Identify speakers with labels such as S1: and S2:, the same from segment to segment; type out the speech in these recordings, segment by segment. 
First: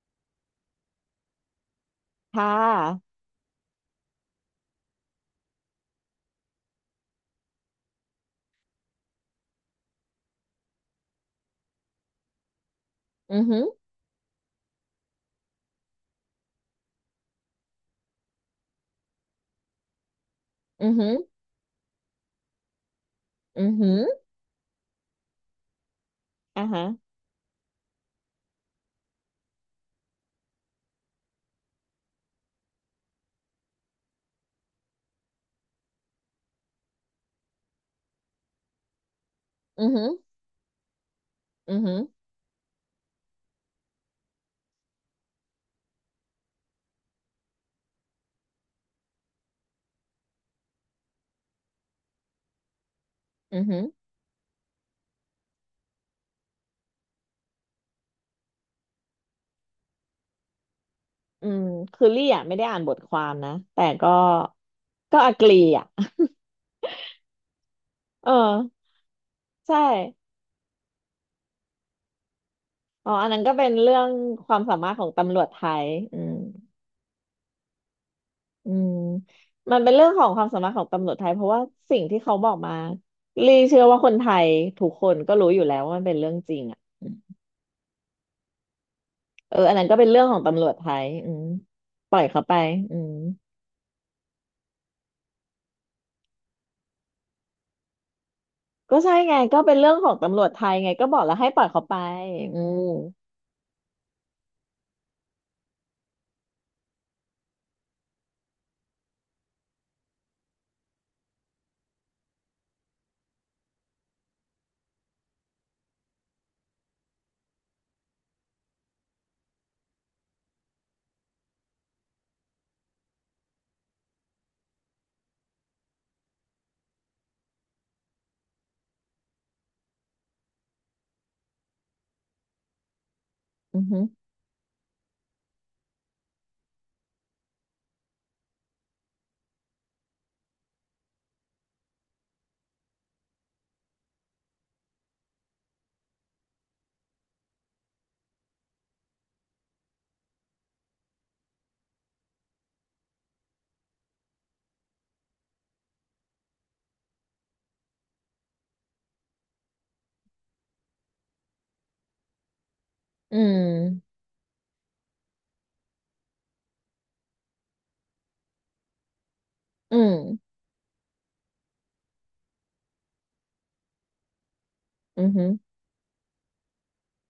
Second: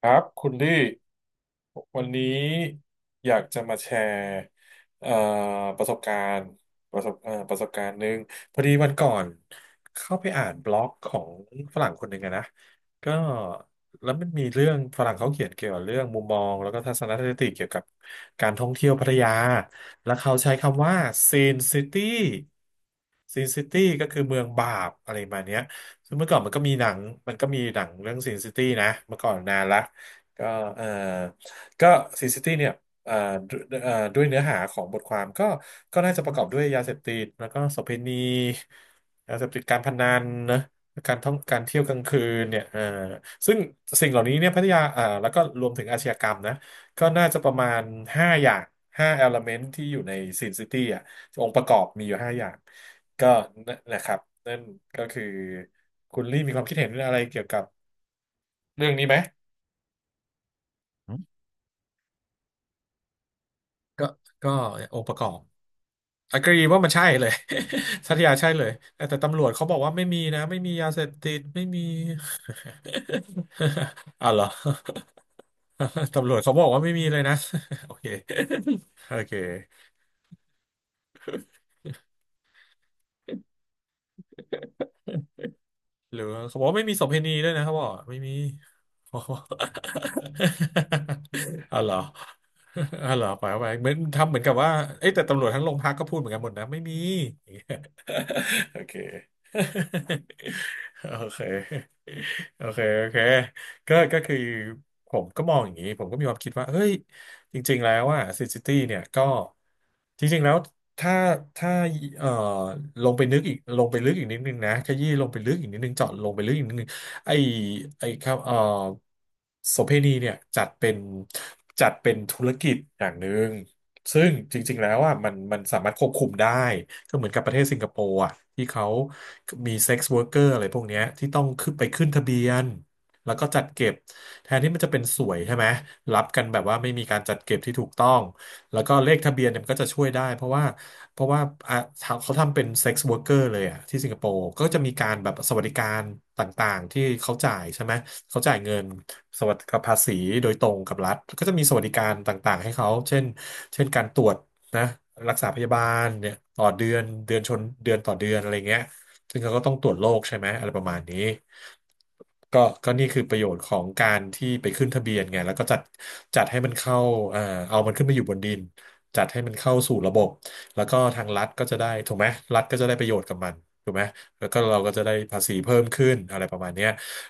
S1: ครับคุณลี่วันนี้
S2: ค่ะ
S1: อยากจะมาแชร์เอ่อประสบการณ์ประสบการณ์หนึ่งพอดีวันก่อนเข้าไปอ่านบล็อกของฝรั่งคนหนึ่งอะนะก็
S2: อือหือ
S1: แล้วมันมีเรื่องฝรั่งเขาเขียนเกี่ยวกับเรื่องมุมมองแล้วก็ทัศนคติเกี่ยวกับการท่องเที่ยวพัทยาแล้วเขาใช้คำ
S2: อือ
S1: ว่า
S2: หือ
S1: ซีนซิตี้ซีนซิ
S2: อือ
S1: ตี้
S2: หือ
S1: ก็คือเมืองบาปอะไรประมาณเนี้ยซึ่งเมื่อก่อนมันก็
S2: อ่า
S1: มีห
S2: ฮะ
S1: นังมันก็มีหนังเรื่องซินซิตี้นะเมื่อก่อนนานละ ก็เอ่อก็ซีซิตี้เนี่ยเอ่อด้วยเนื้อหาของบทความก็ก็น่าจะประกอบด้วยยาเสพติดแล้วก็โสเภณียาเสพติดการ
S2: อื
S1: พ
S2: อหื
S1: นั
S2: อ
S1: นนะการท่องการ
S2: อื
S1: เที่ย
S2: อ
S1: วก
S2: หื
S1: ลา
S2: อ
S1: งคืนเนี่ยซึ่งสิ่งเหล่านี้เนี่ยพัทยาแล้วก็รวมถึงอาชญากรรมนะก็น่าจะประมาณห้าอย่างห้าเอลเมนตที่อยู่ในซีซิตี้อ่ะองค์ประกอบมีอยู่ห้าอย่างก็
S2: อือ
S1: นั่น
S2: หือ
S1: แหละครับนั่นก็คือคุณลี่มีความคิดเห็นอะไรเกี่ยวกับเรื่องนี้ไหม
S2: อืมคือลี่อ่ะไม่ได้อ่านบทความนะแต่
S1: ก็
S2: ก็
S1: ก็องค์ประ
S2: ก็
S1: กอ
S2: อ
S1: บ
S2: กลีอ่ะ
S1: agree ว่ามันใช่เลย สัต
S2: เอ
S1: ยาใช่เลย
S2: อ
S1: แต่ตำรวจเขาบอ
S2: ใช่
S1: กว่าไม่มีนะ ไม่มียาเสพติด ไม่มี
S2: อ๋ออันนั้นก็เป็นเรื่อง
S1: อ้าวเหร
S2: ค
S1: อ
S2: วามสามารถของตำรวจไทย อื
S1: ตำร
S2: ม
S1: วจเขาบอกว่าไม่มีเลยนะ โอเค
S2: อืม
S1: โอเค
S2: มันเป็นเรื่องของความสามารถของตำรวจไทยเพราะว่าสิ่งที่เขาบอกมาลี่เชื่อว่าคนไทยทุกคนก็รู้อยู่แล้วว่ามันเป็
S1: ห
S2: น
S1: รือ
S2: เรื่องจ
S1: เขา
S2: ริ
S1: บ
S2: ง
S1: อกว่า
S2: อ่ะ
S1: ไม่มีโส
S2: อื
S1: เภณี
S2: ม
S1: ด้วยนะครับบอกไม่มี อ๋อ
S2: เอออันนั้นก็เป็นเรื่องของตำรวจไทยอืม
S1: อ๋อเหรอ
S2: ปล่อยเขาไปอื
S1: อ๋อ
S2: ม
S1: เหรอไปไปเหมือนทำเหมือนกับว่าเอ้ยแต่ตำรวจทั้งโรงพักก็พูดเหมือนกันหมดนะไม่มี โอเค
S2: ก็ใช่ไงก็เป็นเรื่องของตำรวจ ไทยไง
S1: โอ
S2: ก็บอกแล้
S1: เ
S2: วให้ปล่อยเขา
S1: ค
S2: ไปอื
S1: โอเค
S2: ม
S1: โอเคก็ก็คือผมก็มองอย่างนี้ผมก็มีความคิดว่าเฮ้ย จริงๆแล้วอ่ะซิซิตี้เนี่ยก็จริงๆแล้วถ้าถ้าเอ่อลงไปนึกอีกลงไปลึกอีกนิดนึงนะขยี้ลงไปลึกอีกนิดนึงเจาะลงไปลึกอีกนิดนึงไอ้ไอ้ครับโสเภณีเนี่ยจัดเป็นจัดเป็นธุรกิจอย่างหนึ่งซึ่งจริงๆแล้วอ่ะมันสามารถควบคุมได้ก็เหมือนกับประเทศสิงคโปร์อ่ะที่เขามีเซ็กซ์ r ว k e r เกอร์อะไรพวกเนี้ยที่ต้องขึ้นไปขึ้นทะเบียน แล้วก็จัด
S2: อือ
S1: เก็บ
S2: หือ
S1: แทนที่มันจะเป็นสวยใช่ไหมรับกันแบบว่าไม่มีการจัดเก็บที่ถูกต้องแล้วก็เลขทะเบียนเนี่ยมันก็จะช่วยได้เพราะว่าอ่ะเขาทำเป็นเซ็กซ์ o r k e เกอร์เลยอ่ะที่สิงคโปร์ก็จะมีการแบบสวัสดิการต่างๆที่เขาจ่ายใช่ไหมเขาจ่ายเงินสวัสดิกับภาษีโดยตรงกับรัฐก็จะมีสวัสดิการต่างๆให้เขาเช่นเช่นการตรวจนะรักษาพยาบาลเนี่ยต่อเดือนเดือนชนเดือนต่อเดือนอะไรเงี้ย ซึ่งเขาก็ต้องตรวจโรคใช่ไหมอะไรประมาณนี้ก็ก็นี่คือป
S2: อื
S1: ระโยชน์ของกา
S2: ม
S1: รที่ไปขึ้นทะเบียนไงแล้วก็จัดจัดให้มันเข้าเอ่อเอามันขึ้นมาอยู่บนดินจัดให้มันเข้าสู่
S2: อื
S1: ระ
S2: ม
S1: บบแล้วก็ทางรัฐก็จะได้ถูกไหมรัฐก็จะได้ประโยชน์กับมันถูกไหมแล้วก็เราก็จะได้
S2: อือ
S1: ภา
S2: หือ
S1: ษีเพิ่มขึ้นอะไรประมาณเนี้ย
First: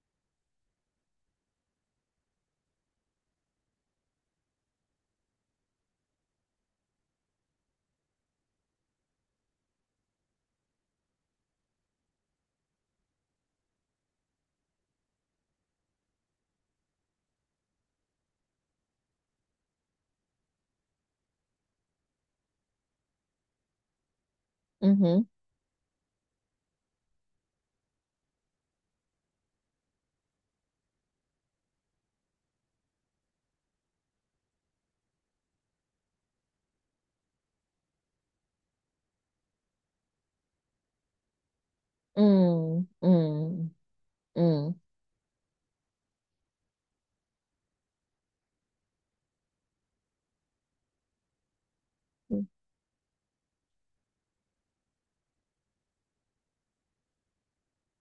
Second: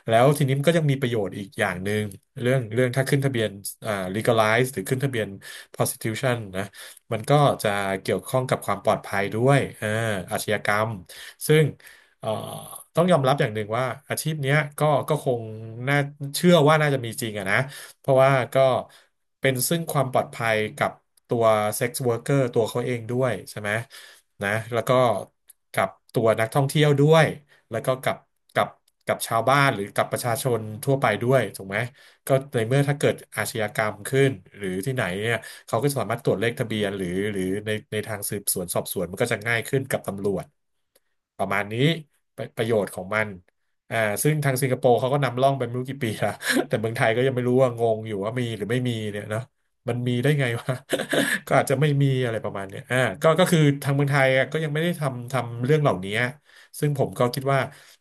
S1: แล้วทีนี้มันก็ยังมีประโยชน์อีกอย่างหนึ่งเรื่องถ้าขึ้นทะเบียนlegalize หรือขึ้นทะเบียน prostitution นะมันก็จะเกี่ยวข้องกับความปลอดภัยด้วยอ่าอาชญากรรมซึ่ง เอ่อต้องยอมรับอย่างหนึ่งว่าอาชีพเนี้ยก็คงน่าเชื่อว่าน่าจะมีจริงอะนะเพราะว่าก็เป็นซึ่งความปลอดภัยกับตัวเซ็กซ์ r ว r ร์ตัวเขาเองด้วยใช่ไหมนะแล้ว
S2: อื
S1: ก็
S2: อหือ
S1: กับตัวนักท่องเที่ยวด้วยแล้วก็กับกับชาวบ้านหรือกับประชาชนทั่วไปด้วยถูกไหมก็ในเมื่อถ้าเกิดอาชญากรรมขึ้นหรือที่ไหนเนี่ย เขาก็สามารถตรวจเลขทะเบียนหรือในทางสืบสวนสอบสวนมันก็จะง่ายขึ้นกับตำรวจประมาณนี้
S2: อืม
S1: ประโยชน์ของ
S2: อื
S1: มั
S2: ม
S1: นอ่าซึ่ง
S2: อื
S1: ทางสิงคโป
S2: ม
S1: ร์เขาก็นำร่องไปไม่รู้กี่ปีละ แต่เมืองไทยก็ยังไม่รู้ว่างงอยู่ว่ามีหรือไม่มีเนี่ยเนาะมันมีได้ไงวะ ก็อาจจะไม่มีอะไรประมาณเนี้ยอ่าก็ก็คือทางเมืองไทยอะก็ยังไม่ได้ทำทำเรื่องเหล่านี้ซึ่งผมก็คิดว่า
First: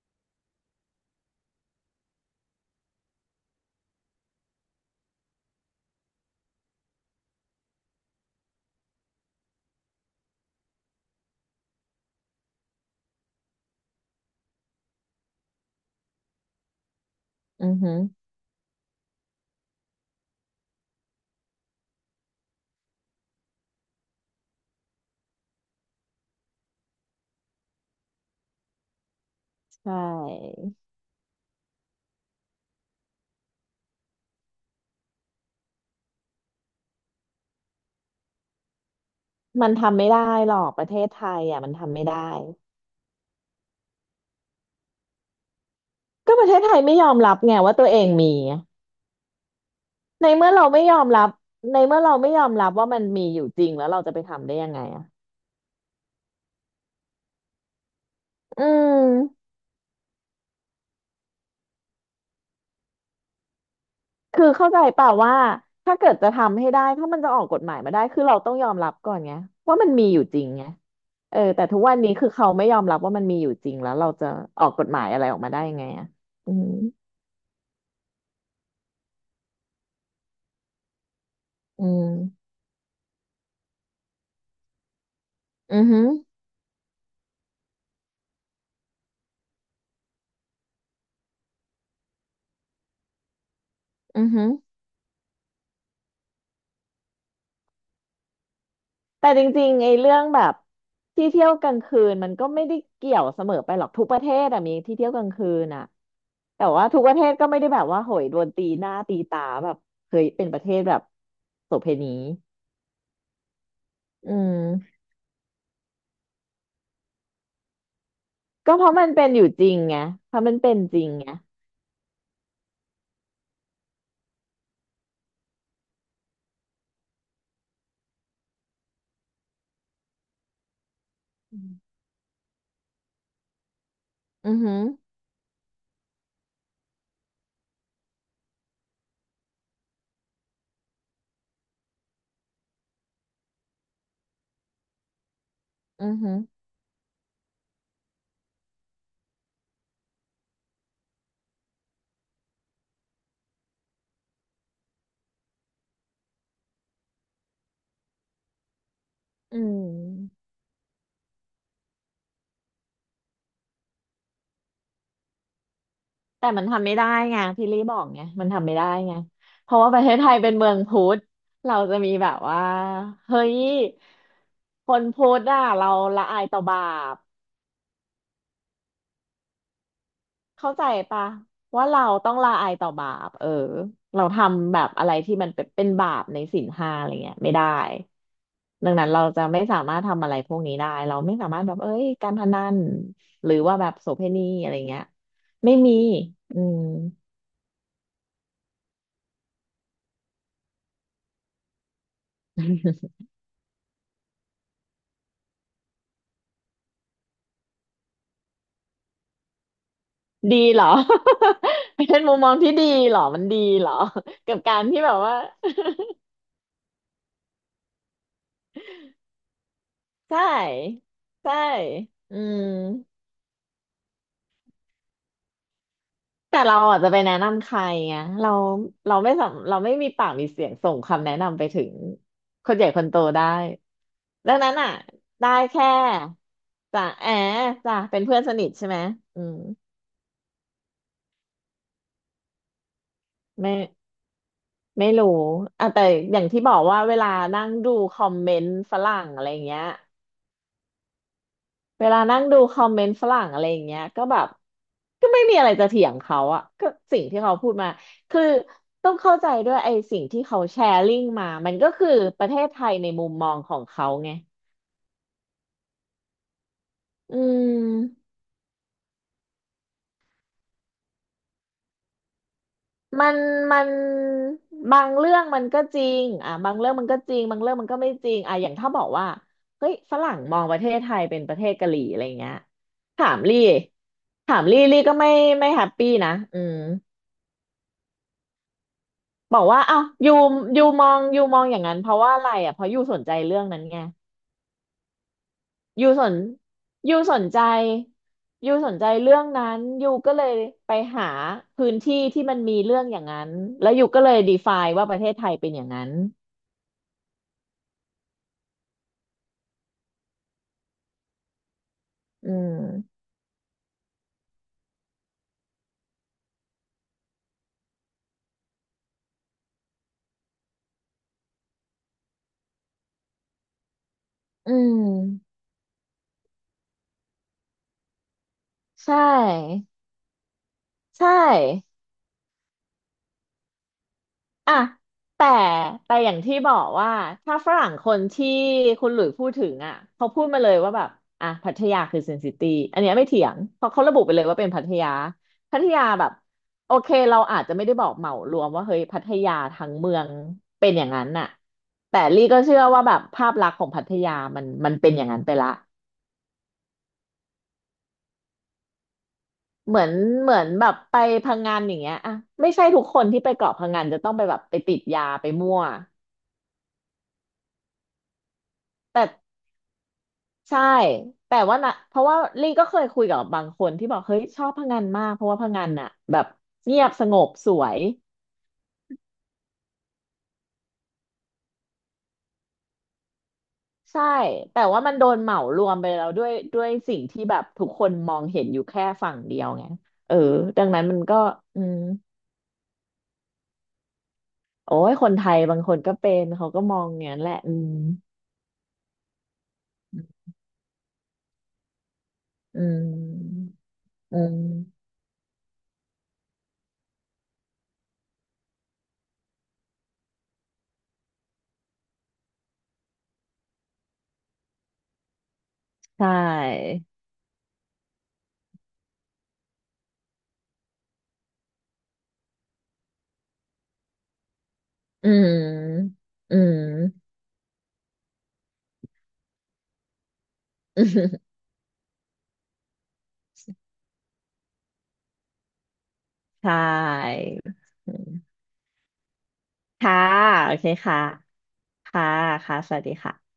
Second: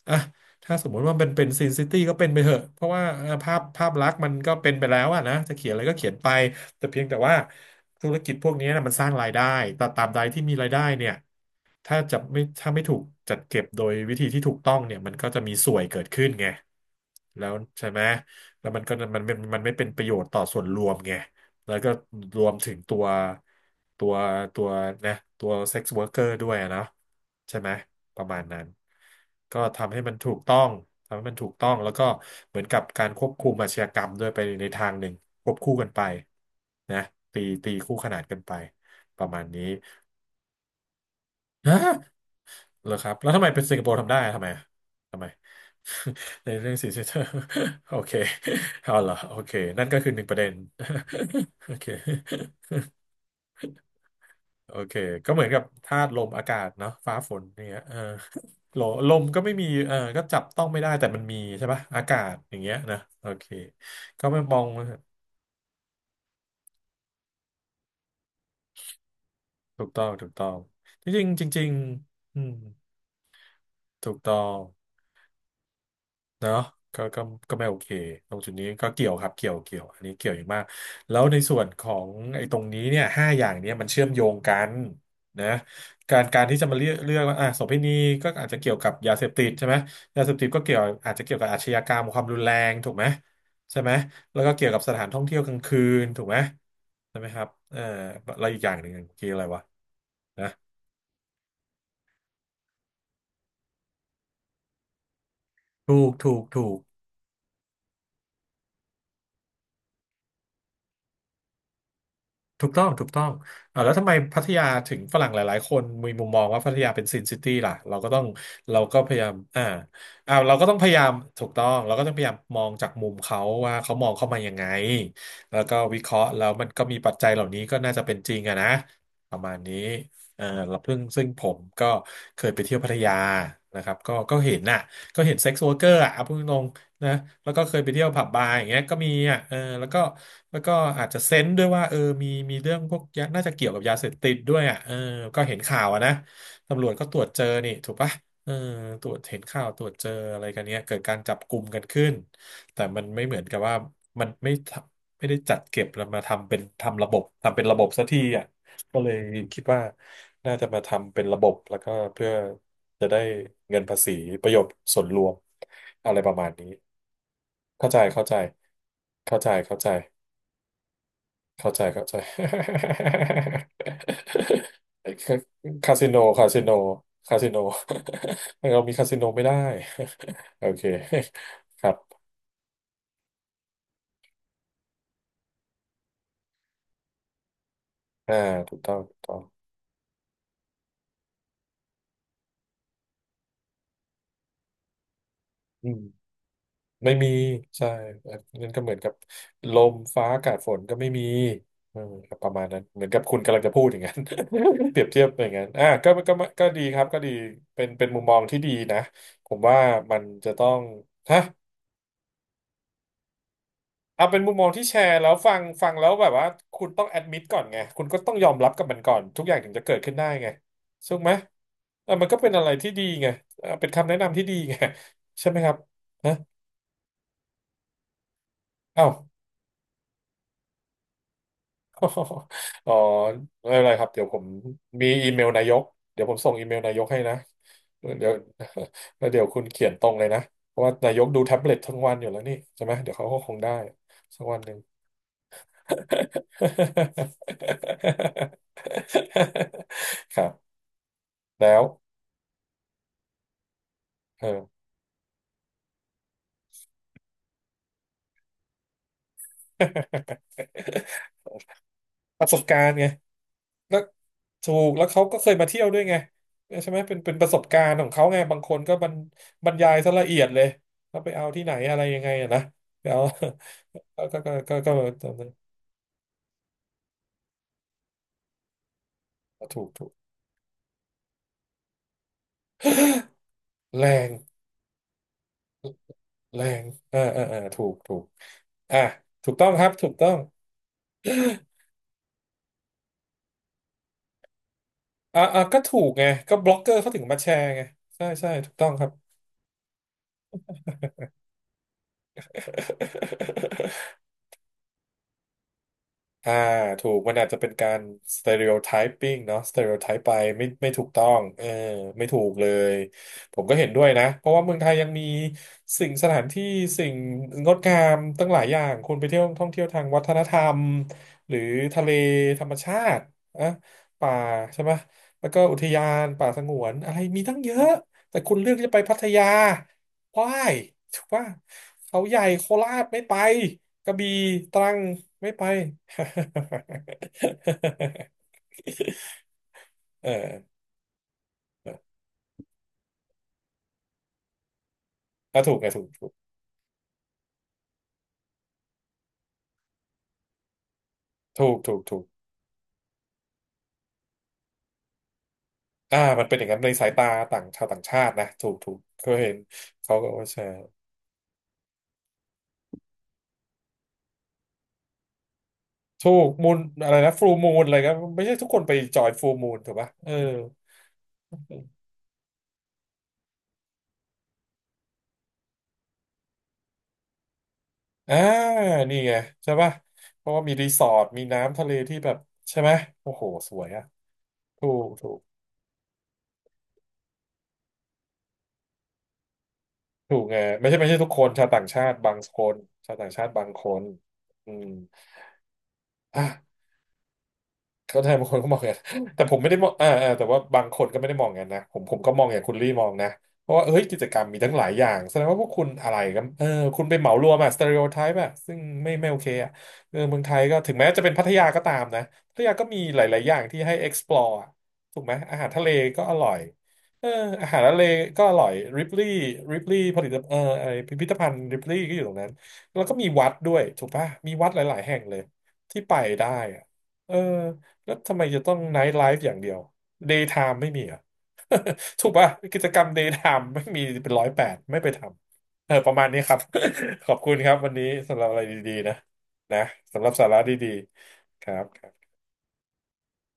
S1: อ่ะถ้าสมมุติว่ามันเป็นซินซิตี้ก็เป็นไปเถอะเพราะว่าภาพลักษณ์มันก็เป็นไปแล้วอะนะจะเขียนอะไรก็เขียนไป แต่เพียงแต่ว่าธุรกิจพวกนี้นะมันสร้างรายได้แต่ตามใดที่มีรายได้เนี่ยถ้าไม่ถูกจัดเก็บโดยวิธีที่ถูกต้องเนี่ยมันก็จะมีส่วยเกิดขึ้นไงแล้ว
S2: อือ
S1: ใช่
S2: หือ
S1: ไหมแล้วมันก็มันไม่เป็นประโยชน์ต่อส่วนรวมไง แล้วก็รวมถึงตัวตัวตัวนะตัวเซ็กซ์ r วิรเกอร์ด้วยนะใช่ไหมประมาณนั้นก็
S2: ใช
S1: ทำให้มันถูกต้อ
S2: ่
S1: งทำให้มันถูกต้องแล้วก็เหมือนกับการควบคุมอาชญากรรมด้วยไปในทางหนึ่งควบคู่กันไปนะตีคู่ขนานกันไปประมาณนี้
S2: มันทำไม่ได้หรอกประเทศไทยอ่ะมัน
S1: ฮะ
S2: ทำไม่ได้
S1: เหรอครับแล้วทำไมเป็นสิงคโปร์ทำได้อะทำไมอะทำไม
S2: ก็ป ระ
S1: ใน
S2: เทศ
S1: เรื่
S2: ไท
S1: อง
S2: ย
S1: สี
S2: ไม่
S1: เซ
S2: ย
S1: น
S2: อ
S1: เตอ
S2: ม
S1: ร์
S2: รับไงว่าตั ว
S1: โอ
S2: เอง
S1: เค
S2: มี
S1: เอาเหรอโอเคนั่นก็คือหนึ่
S2: ใน
S1: งประเด็
S2: เมื่
S1: น
S2: อเราไม่ยอมรับ
S1: โอ
S2: ใน
S1: เค
S2: เมื่อเราไม่ยอมรับว่ามันมีอยู่จริงแล้วเราจะไปทำได้ยั
S1: โอ
S2: งไง
S1: เค
S2: อ่ะ
S1: ก็เหมือนกับธาตุลมอากาศเนาะฟ้าฝนอย่างเงี้ย
S2: อื
S1: โลลมก็
S2: ม
S1: ไม่มีเออก็จับต้องไม่ได้แต่มันมีใช่ปะอากาศอย่างเงี้ยนะ โอเค ก็ไม่
S2: คือ
S1: มอง
S2: เข้าใจ
S1: ว่า
S2: เปล่าว่าถ้าเกิดจะทำให้ได้ถ้ามันจะออกกฎหมายมาได้คือเราต้องยอมรับก่อนไงว่า
S1: ถู
S2: มั
S1: ก
S2: น
S1: ต้
S2: มี
S1: อง
S2: อยู่
S1: ถูก
S2: จริ
S1: ต้อ
S2: ง
S1: ง
S2: ไง
S1: จริง
S2: เอ
S1: ๆ
S2: อ
S1: จ
S2: แต่
S1: ริง
S2: ทุกวันนี้คือ
S1: ๆอื
S2: เขา
S1: ม
S2: ไม่ยอมรับว่ามันมีอยู่จริงแล้วเรา
S1: ถูก
S2: จะ
S1: ต้อง
S2: ออกกฎหมายอะไรออกมาได้ยังไงอ่ะอื
S1: เนาะ
S2: ม
S1: ก็ก็ก็ไม่โอเคตรงจุดนี้ก็เกี่ยวครับเกี่ยวอันนี้เกี่ยวอย่างมากแล้วในส่วนข
S2: อื
S1: องไอ้
S2: ม
S1: ตรงนี้เนี่ยห้าอย่างเนี่ยมันเชื่อมโยงกันนะ
S2: อือหือ
S1: การที่จะมาเลือกว่าอ่ะโสเภณีก็อาจจะเกี่ยวกับยาเสพติดใช่ไหมยาเสพติดก็เกี่ยวอาจจะเกี่ยวกับอาชญากรรมความรุนแรงถูกไหมใช่ไหม
S2: อือ
S1: แล้ว
S2: หือ
S1: ก็เกี่ยวกับสถานท่องเที่ยวกลางคืนถูกไหมใช่ไหมครับเออแล้วอีกอย่างหนึ่งเมื่อกี้
S2: แต่
S1: อะ
S2: จ
S1: ไรวะ
S2: ริงๆไอ้เรื่องแบ
S1: นะ
S2: บที่เที่ยวกลางคืนมันก็ไม่ได้เกี่ยวเสมอไปหรอกทุกประเทศอะมีที่เที่ยวกลางคืนอะ
S1: ถูกถูก
S2: แต่
S1: ถูก
S2: ว่าทุกประเทศก็ไม่ได้แบบว่าโหยโดนตีหน้าตีตาแบบเคยเป็นประเทศแบบโสเภณี
S1: ถูกต้องถูกต้องอ่าแล้วทำไม
S2: อื
S1: พัท
S2: ม
S1: ยาถึงฝรั่งหลายๆคนมีมุมมองว่าพัทยาเป็นซินซิตี้ล่ะเราก็ต้อง
S2: ก็
S1: เรา
S2: เพราะ
S1: ก็
S2: มั
S1: พ
S2: น
S1: ยา
S2: เป็
S1: ยา
S2: น
S1: ม
S2: อยู่
S1: อ่า
S2: จริงไงเพ
S1: อ่า
S2: ราะมั
S1: เรา
S2: น
S1: ก็
S2: เป็
S1: ต้อง
S2: น
S1: พยา
S2: จ
S1: ยา
S2: ริง
S1: ม
S2: ไง
S1: ถูกต้อง เราก็ต้องพยายามมองจากมุมเขาว่าเขามองเข้ามายังไงแล้วก็วิเคราะห์แล้วมันก็มีปัจจัยเหล่านี้ก็น่าจะเป็นจริงอะนะประมาณนี้เออเราเพิ่งซึ่งผ
S2: อื
S1: ม
S2: ม
S1: ก็เคยไปเที่ยวพัทยานะครับก็ก็
S2: อื
S1: เห็
S2: อ
S1: น
S2: หื
S1: น่ะ
S2: อ
S1: ก็เห็นเซ็กซ์ r ว e r เกอร์อะเอาพูดตรง นะแล้วก็เคยไปเที่ยวผับบาร์อย่างเงี้ยก็มีอ่ะเออแล้วก็แล้วก็อาจจะเซนส์ด้วยว่าเออมีเรื่องพวกยาน่าจะเกี่ยวกับยาเสพติดด้วยอ่ะเออก็เห็นข่าวอะ
S2: อื
S1: นะ
S2: อหือ
S1: ตำรวจก็ตรวจเจอนี่ถูกปะเออตรวจเห็นข่าวตรวจเจออะไรกันเนี้ยเกิดการจับกลุ่มกันขึ้นแต่มันไม่เหมือนกับว่ามันไม่ทำไม่ได้จัดเก็บแล้วมาทำเป็นทำเป็นระบบสักทีอ่ะก็เลย
S2: อื
S1: คิดว่า
S2: ม
S1: น่าจะมาทำเป็นระบบแล้วก็เพื่อ จะได้เงินภาษีประโยชน์ส่วนรวมอะไรประมา
S2: แต่
S1: ณ
S2: มัน
S1: นี้
S2: ทำไม่ได้ไงพี่ลี่
S1: เข้า
S2: บ
S1: ใจ
S2: อกไง
S1: เข้าใจ
S2: มันทำไม่ได้ไง
S1: เข้าใจ
S2: เพ
S1: เข้า
S2: ราะ
S1: ใจ
S2: ว่าประเทศไทยเป็นเมืองพุทธ
S1: เข้า
S2: เรา
S1: ใจ
S2: จะ
S1: เข้า
S2: มี
S1: ใจ
S2: แบบว่า เฮ้ยคนพุทธอ่ะเรา
S1: คาสิโน
S2: ละอา
S1: คา
S2: ยต่
S1: สิ
S2: อ
S1: โน
S2: บาป
S1: คาสิโน เรามีคาสิโนไม่ได้ โอ
S2: เข้า
S1: เค
S2: ใจปะ
S1: ค
S2: ว่า
S1: รั
S2: เรา
S1: บ
S2: ต้องละอายต่อบาปเออเราทำแบบอะไรที่มันเป็นบาปในศีลห้าอะไรเงี้ยไม่ได้
S1: อ่าถูก
S2: ดั
S1: ต้อ
S2: ง
S1: ง
S2: นั้น
S1: ถูก
S2: เรา
S1: ต้อง
S2: จะไม่สามารถทำอะไรพวกนี้ได้เราไม่สามารถแบบเอ้ยการพนันหรือว่าแบบโสเภณีอะไรเงี้ยไม่
S1: อื
S2: มี
S1: ม
S2: อืม
S1: ไม่มีใช่นั่นก็เหมือนกับลมฟ้าอากาศฝนก็ไม่มีเออครับประมาณนั้นเหมื อนกับคุณกำลังจะพูดอย่างนั้น เปรียบเทียบอย่างนั้นอ่ะก็ดีครับก็ดีเป็นมุมมองที่ดีนะผมว่ามันจะ
S2: ดี
S1: ต้อง
S2: เหรอ
S1: ฮะ
S2: เป็นมุมมองที่ดีเหรอมันดีเหรอ
S1: เอาเป็นมุ
S2: กั
S1: ม
S2: บ
S1: มอง
S2: การ
S1: ที่แช
S2: ที่แบ
S1: ร์
S2: บ
S1: แล้ว
S2: ว่า
S1: ฟังแล้วแบบว่าคุณต้องแอดมิดก่อนไงคุณก็ต้องยอมรับกับมันก่อนทุกอย่างถึงจะเกิดขึ้นได้
S2: ใช
S1: ไง
S2: ่
S1: ถูกไหม
S2: ใช่
S1: เออมัน
S2: อื
S1: ก็เป็น
S2: ม
S1: อะไรที่ดีไงเออเป็นคำแนะนำที่ดีไงใช่ไหมครับฮะ
S2: แต่เราอาจจะไปแนะนำใครไงเรา
S1: เอ้า
S2: เราไม่สำเราไม่มีปากมีเสียงส่งคำแนะนำไปถึงคนให ญ่
S1: อ๋อ
S2: คนโตได้
S1: ไม่เป็นไรครับเดี๋ยวผม
S2: ดังนั้นอ่ะ
S1: มีอีเม
S2: ได้
S1: ลนายก
S2: แค่
S1: เดี๋ยวผมส่งอีเมลนาย
S2: จ่า
S1: กให้
S2: แอ
S1: นะ
S2: จ่าเป็น
S1: เดี๋ยว
S2: เพื่อนสนิทใช่ไหม
S1: แล้วเดี๋
S2: อื
S1: ยว
S2: ม
S1: คุณเขียนตรงเลยนะเพราะว่านายกดูแท็บเล็ตทั้งวันอยู่แล้วนี่ใช่ไหมเดี๋ยวเขาก็คงได้
S2: ไม่
S1: สักวันหนึ่ง
S2: ไม่รู้อ่ะแต่อย่างที่บอกว่าเวลานั่งดูคอมเมนต์ฝรั่งอะไรเงี้ย
S1: ครับแล้ว
S2: เวลานั่งดูคอมเมนต์ฝรั่งอะไรอย่างเงี้ยก็แบ
S1: เอ
S2: บ
S1: อ
S2: ก็ไม่มีอะไรจะเถียงเขาอะก็สิ่งที่เขาพูดมาคือต้องเข้าใจด้วยไอ้สิ่งที่เขาแชร์ลิงก์มามันก็คือ ป
S1: ป
S2: ระ
S1: ระส
S2: เท
S1: บ
S2: ศ
S1: กา
S2: ไท
S1: ร
S2: ย
S1: ณ์ไง
S2: ในมุมมองของ
S1: แล้ว
S2: เขาไง
S1: ถูกแล้วเขาก็เคยมาเที่ยวด้วยไงใช่ไหมเป็นเป็น
S2: อื
S1: ประสบการณ์ของเขา
S2: ม
S1: ไงบางคนก็บรรบรรยายซะละเอียดเลยเขาไปเอาที่ไหนอะไรยังไงอะนะเดี๋ยว
S2: มันมัน
S1: ก็
S2: บาง
S1: ตร
S2: เรื่
S1: ง
S2: อง
S1: นั้น
S2: มันก็จริงอ่ะบางเรื่องมันก็จริงบางเรื่องมันก็ไม่จริงอ่ะอย่างถ้าบอกว่า
S1: ถู
S2: เฮ้
S1: ก
S2: ย
S1: ถูก
S2: ฝรั่งมองประเทศไทยเป็นประเทศกะหรี่อะไรเงี้ยถามลี่
S1: แรง
S2: ถามลี่ลี่ก็ไม่แฮปปี้นะอื
S1: แร
S2: ม
S1: งเออเออเออถูกถูกอ่ะถูก
S2: บอ
S1: ต้
S2: ก
S1: อง
S2: ว่า
S1: ครับ
S2: อ้าว
S1: ถูกต้
S2: ยู
S1: อง
S2: ยูมองอย่างนั้นเพราะว่าอะไรอ่ะเพราะยูสนใจเรื่องนั้นไง
S1: อ่ะอ่ะก็ถู
S2: ยู
S1: ก
S2: ส
S1: ไง
S2: น
S1: ก็บล็อกเกอร์เขา
S2: ยู
S1: ถึง
S2: ส
S1: มา
S2: น
S1: แช
S2: ใจ
S1: ร์ไงใช่ใช่ถู
S2: ยู
S1: กต้อ
S2: ส
S1: ง
S2: น
S1: ค
S2: ใจ
S1: รับ
S2: เรื่องนั้นยูก็เลยไปหาพื้นที่ที่มันมีเรื่องอย่างนั้นแล้วยูก็เลย define ว่าประเทศไทยเป็นอย่างนั้น
S1: อ่าถูกมันอาจจะเป็นการ s t e r e o t y p i n g เนาะ stereotyping ไปไม่ถูกต้องเออไม่ถู
S2: อื
S1: กเล
S2: ม
S1: ยผมก็เห็นด้วยนะเพราะว่าเมืองไทยยังมีสิ่งสถานที่สิ่งงดงามตั้งหลายอย่างคุณไปเที่ยวท่องเที่ยวทางวัฒนธรรมหรือทะเลธรรมชาติอ่ะป่า
S2: อื
S1: ใช่ไหมแล้ว
S2: ม
S1: ก็อุทยานป่าสงวนอะไรมีตั้งเยอะแต่คุณเลือกจะไป
S2: ใช
S1: พัทยา
S2: ่
S1: why ถูก
S2: ใช่
S1: ป่ะเขาใหญ่โคราชไม่ไป กระบี่ต
S2: อ่ะ
S1: รัง
S2: แต่
S1: ไม่ไป
S2: แต่อย่างที่บอกว่าถ้าฝรั่งคนที่ คุณหลุยพูดถึงอ่ะเขา
S1: เออ
S2: พูดมาเลยว่าแบบอ่ะพัท
S1: เออ
S2: ยาคือเซนซิตี้อันเนี้ยไม่เถียงเพราะเขาระบุไปเลยว่าเป็นพัทยา
S1: อ่ะถูก
S2: พัท
S1: ไงถู
S2: ยา
S1: ก
S2: แบ
S1: ถูก
S2: บโอเคเราอาจจะไม่ได้บอกเหมารวมว่าเฮ้ยพัทยาทั้งเมืองเป็นอย่างนั้นน่ะ
S1: ถูกถูกถู
S2: แต่
S1: ก
S2: ลี่ก็เชื่อว่าแบบภาพลักษณ์ของพัทยามันเป็นอย่างนั้นไปละ
S1: อ่ามันเป็นอย่างนั้นในสายตาต่างชาวต่างชาตินะถูกถูกเคยเห็น
S2: เหมือน
S1: เขาก็ว่า
S2: เหมื
S1: แช
S2: อน
S1: ร์
S2: แบบไปพังงานอย่างเงี้ยอ่ะไม่ใช่ทุกคนที่ไปเกาะพังงานจะต้องไปแบบไปติดยาไปมั่ว
S1: ถูกมูลอะไรนะฟูมูลอะไรก็ไม่ใช่ทุกคนไปจอ
S2: แต่
S1: ยฟูมูลถูกปะเออ
S2: ใช่แต่ว่านะเพราะว่าลี่ก็เคยคุยกับบางคนที่บอกเฮ้ยชอบพังงานมากเพราะว่าพังงานน่ะแบบเงียบสงบสวย
S1: อ่านี่ไงใช่ป่ะเพราะว่ามีรีสอร์ทมีน้ำทะเลที่แบบใช่ไหมโอ้โหสวยอะ
S2: ใช่แต่
S1: ถู
S2: ว่า
S1: ก
S2: มันโด
S1: ถู
S2: น
S1: ก
S2: เหมารวมไปแล้วด้วยสิ่งที่แบบทุกคนมองเห็นอยู่แค่ฝั่งเดียวไงเอ
S1: ถู
S2: อ
S1: กไง
S2: ดั
S1: ไม่
S2: ง
S1: ใช่
S2: นั้น
S1: ไม่ใช่
S2: มัน
S1: ทุก
S2: ก็
S1: คนชาว
S2: อื
S1: ต่าง
S2: ม
S1: ชาติบางคนชาวต่างชาติบางคนอืม
S2: โอ้ยคนไทยบางคนก็เป็
S1: อ่ะ
S2: นเขาก็มองอย่างนั้นแหละอืม
S1: เข้าใจบางคนก็มองอย่างนั้น แต่ผมไม่ได้มองอ่าอ่าแต่ว่าบางคนก็ไม่ได้มองอย่างนั้นนะผมก็มองอย่างคุณ
S2: อื
S1: ลี่มองนะ
S2: ม
S1: เพราะว่าเฮ้ยกิจก
S2: อื
S1: รรมมี
S2: ม
S1: ทั้งหลายอย่างแสดงว่าพวกคุณอะไรกันเออคุณไปเหมารวมอะสเตอริโอไทป์อะซึ่งไม่โอเคอะเออเมืองไทยก็ถึงแม้จะเป็นพัทยาก็ตามนะพัทยาก็มีหลายๆอย่างที่ให้ explore อะถูกไหมอาหารทะเล
S2: ใช
S1: ก็อร่อย
S2: ่
S1: เอออาหารทะเลก็อร่อยริปลี่ริปลี่ผลิตเออไอพิพิธภัณฑ์ริปลี่ก็อยู่ตรงนั้นแล้วก็มีวัดด้วยถูกปะมีวัดหลายๆแห่ง
S2: อื
S1: เลยที่ไป
S2: ม
S1: ได้
S2: อื
S1: อะ
S2: ม
S1: เออ แล้วทำไมจะต้องไนท์ไลฟ์อย่างเดียวเดย์ไทม์ไม่มีเหรอ่ะ ถูกป่ะ กิจกรรมเดย์ไทม์ไม่มีเป็นร้อยแปดไม่ไปทำเออประมาณนี้ครับ
S2: ใช่
S1: ขอบคุณครับวันนี้สำหรับอะไรดีๆนะนะ
S2: ค่ะ
S1: สำหรับสาระ
S2: โอเค
S1: ดี
S2: ค่ะ
S1: ๆครับ
S2: ค่ะค่ะสวัสดีค่ะ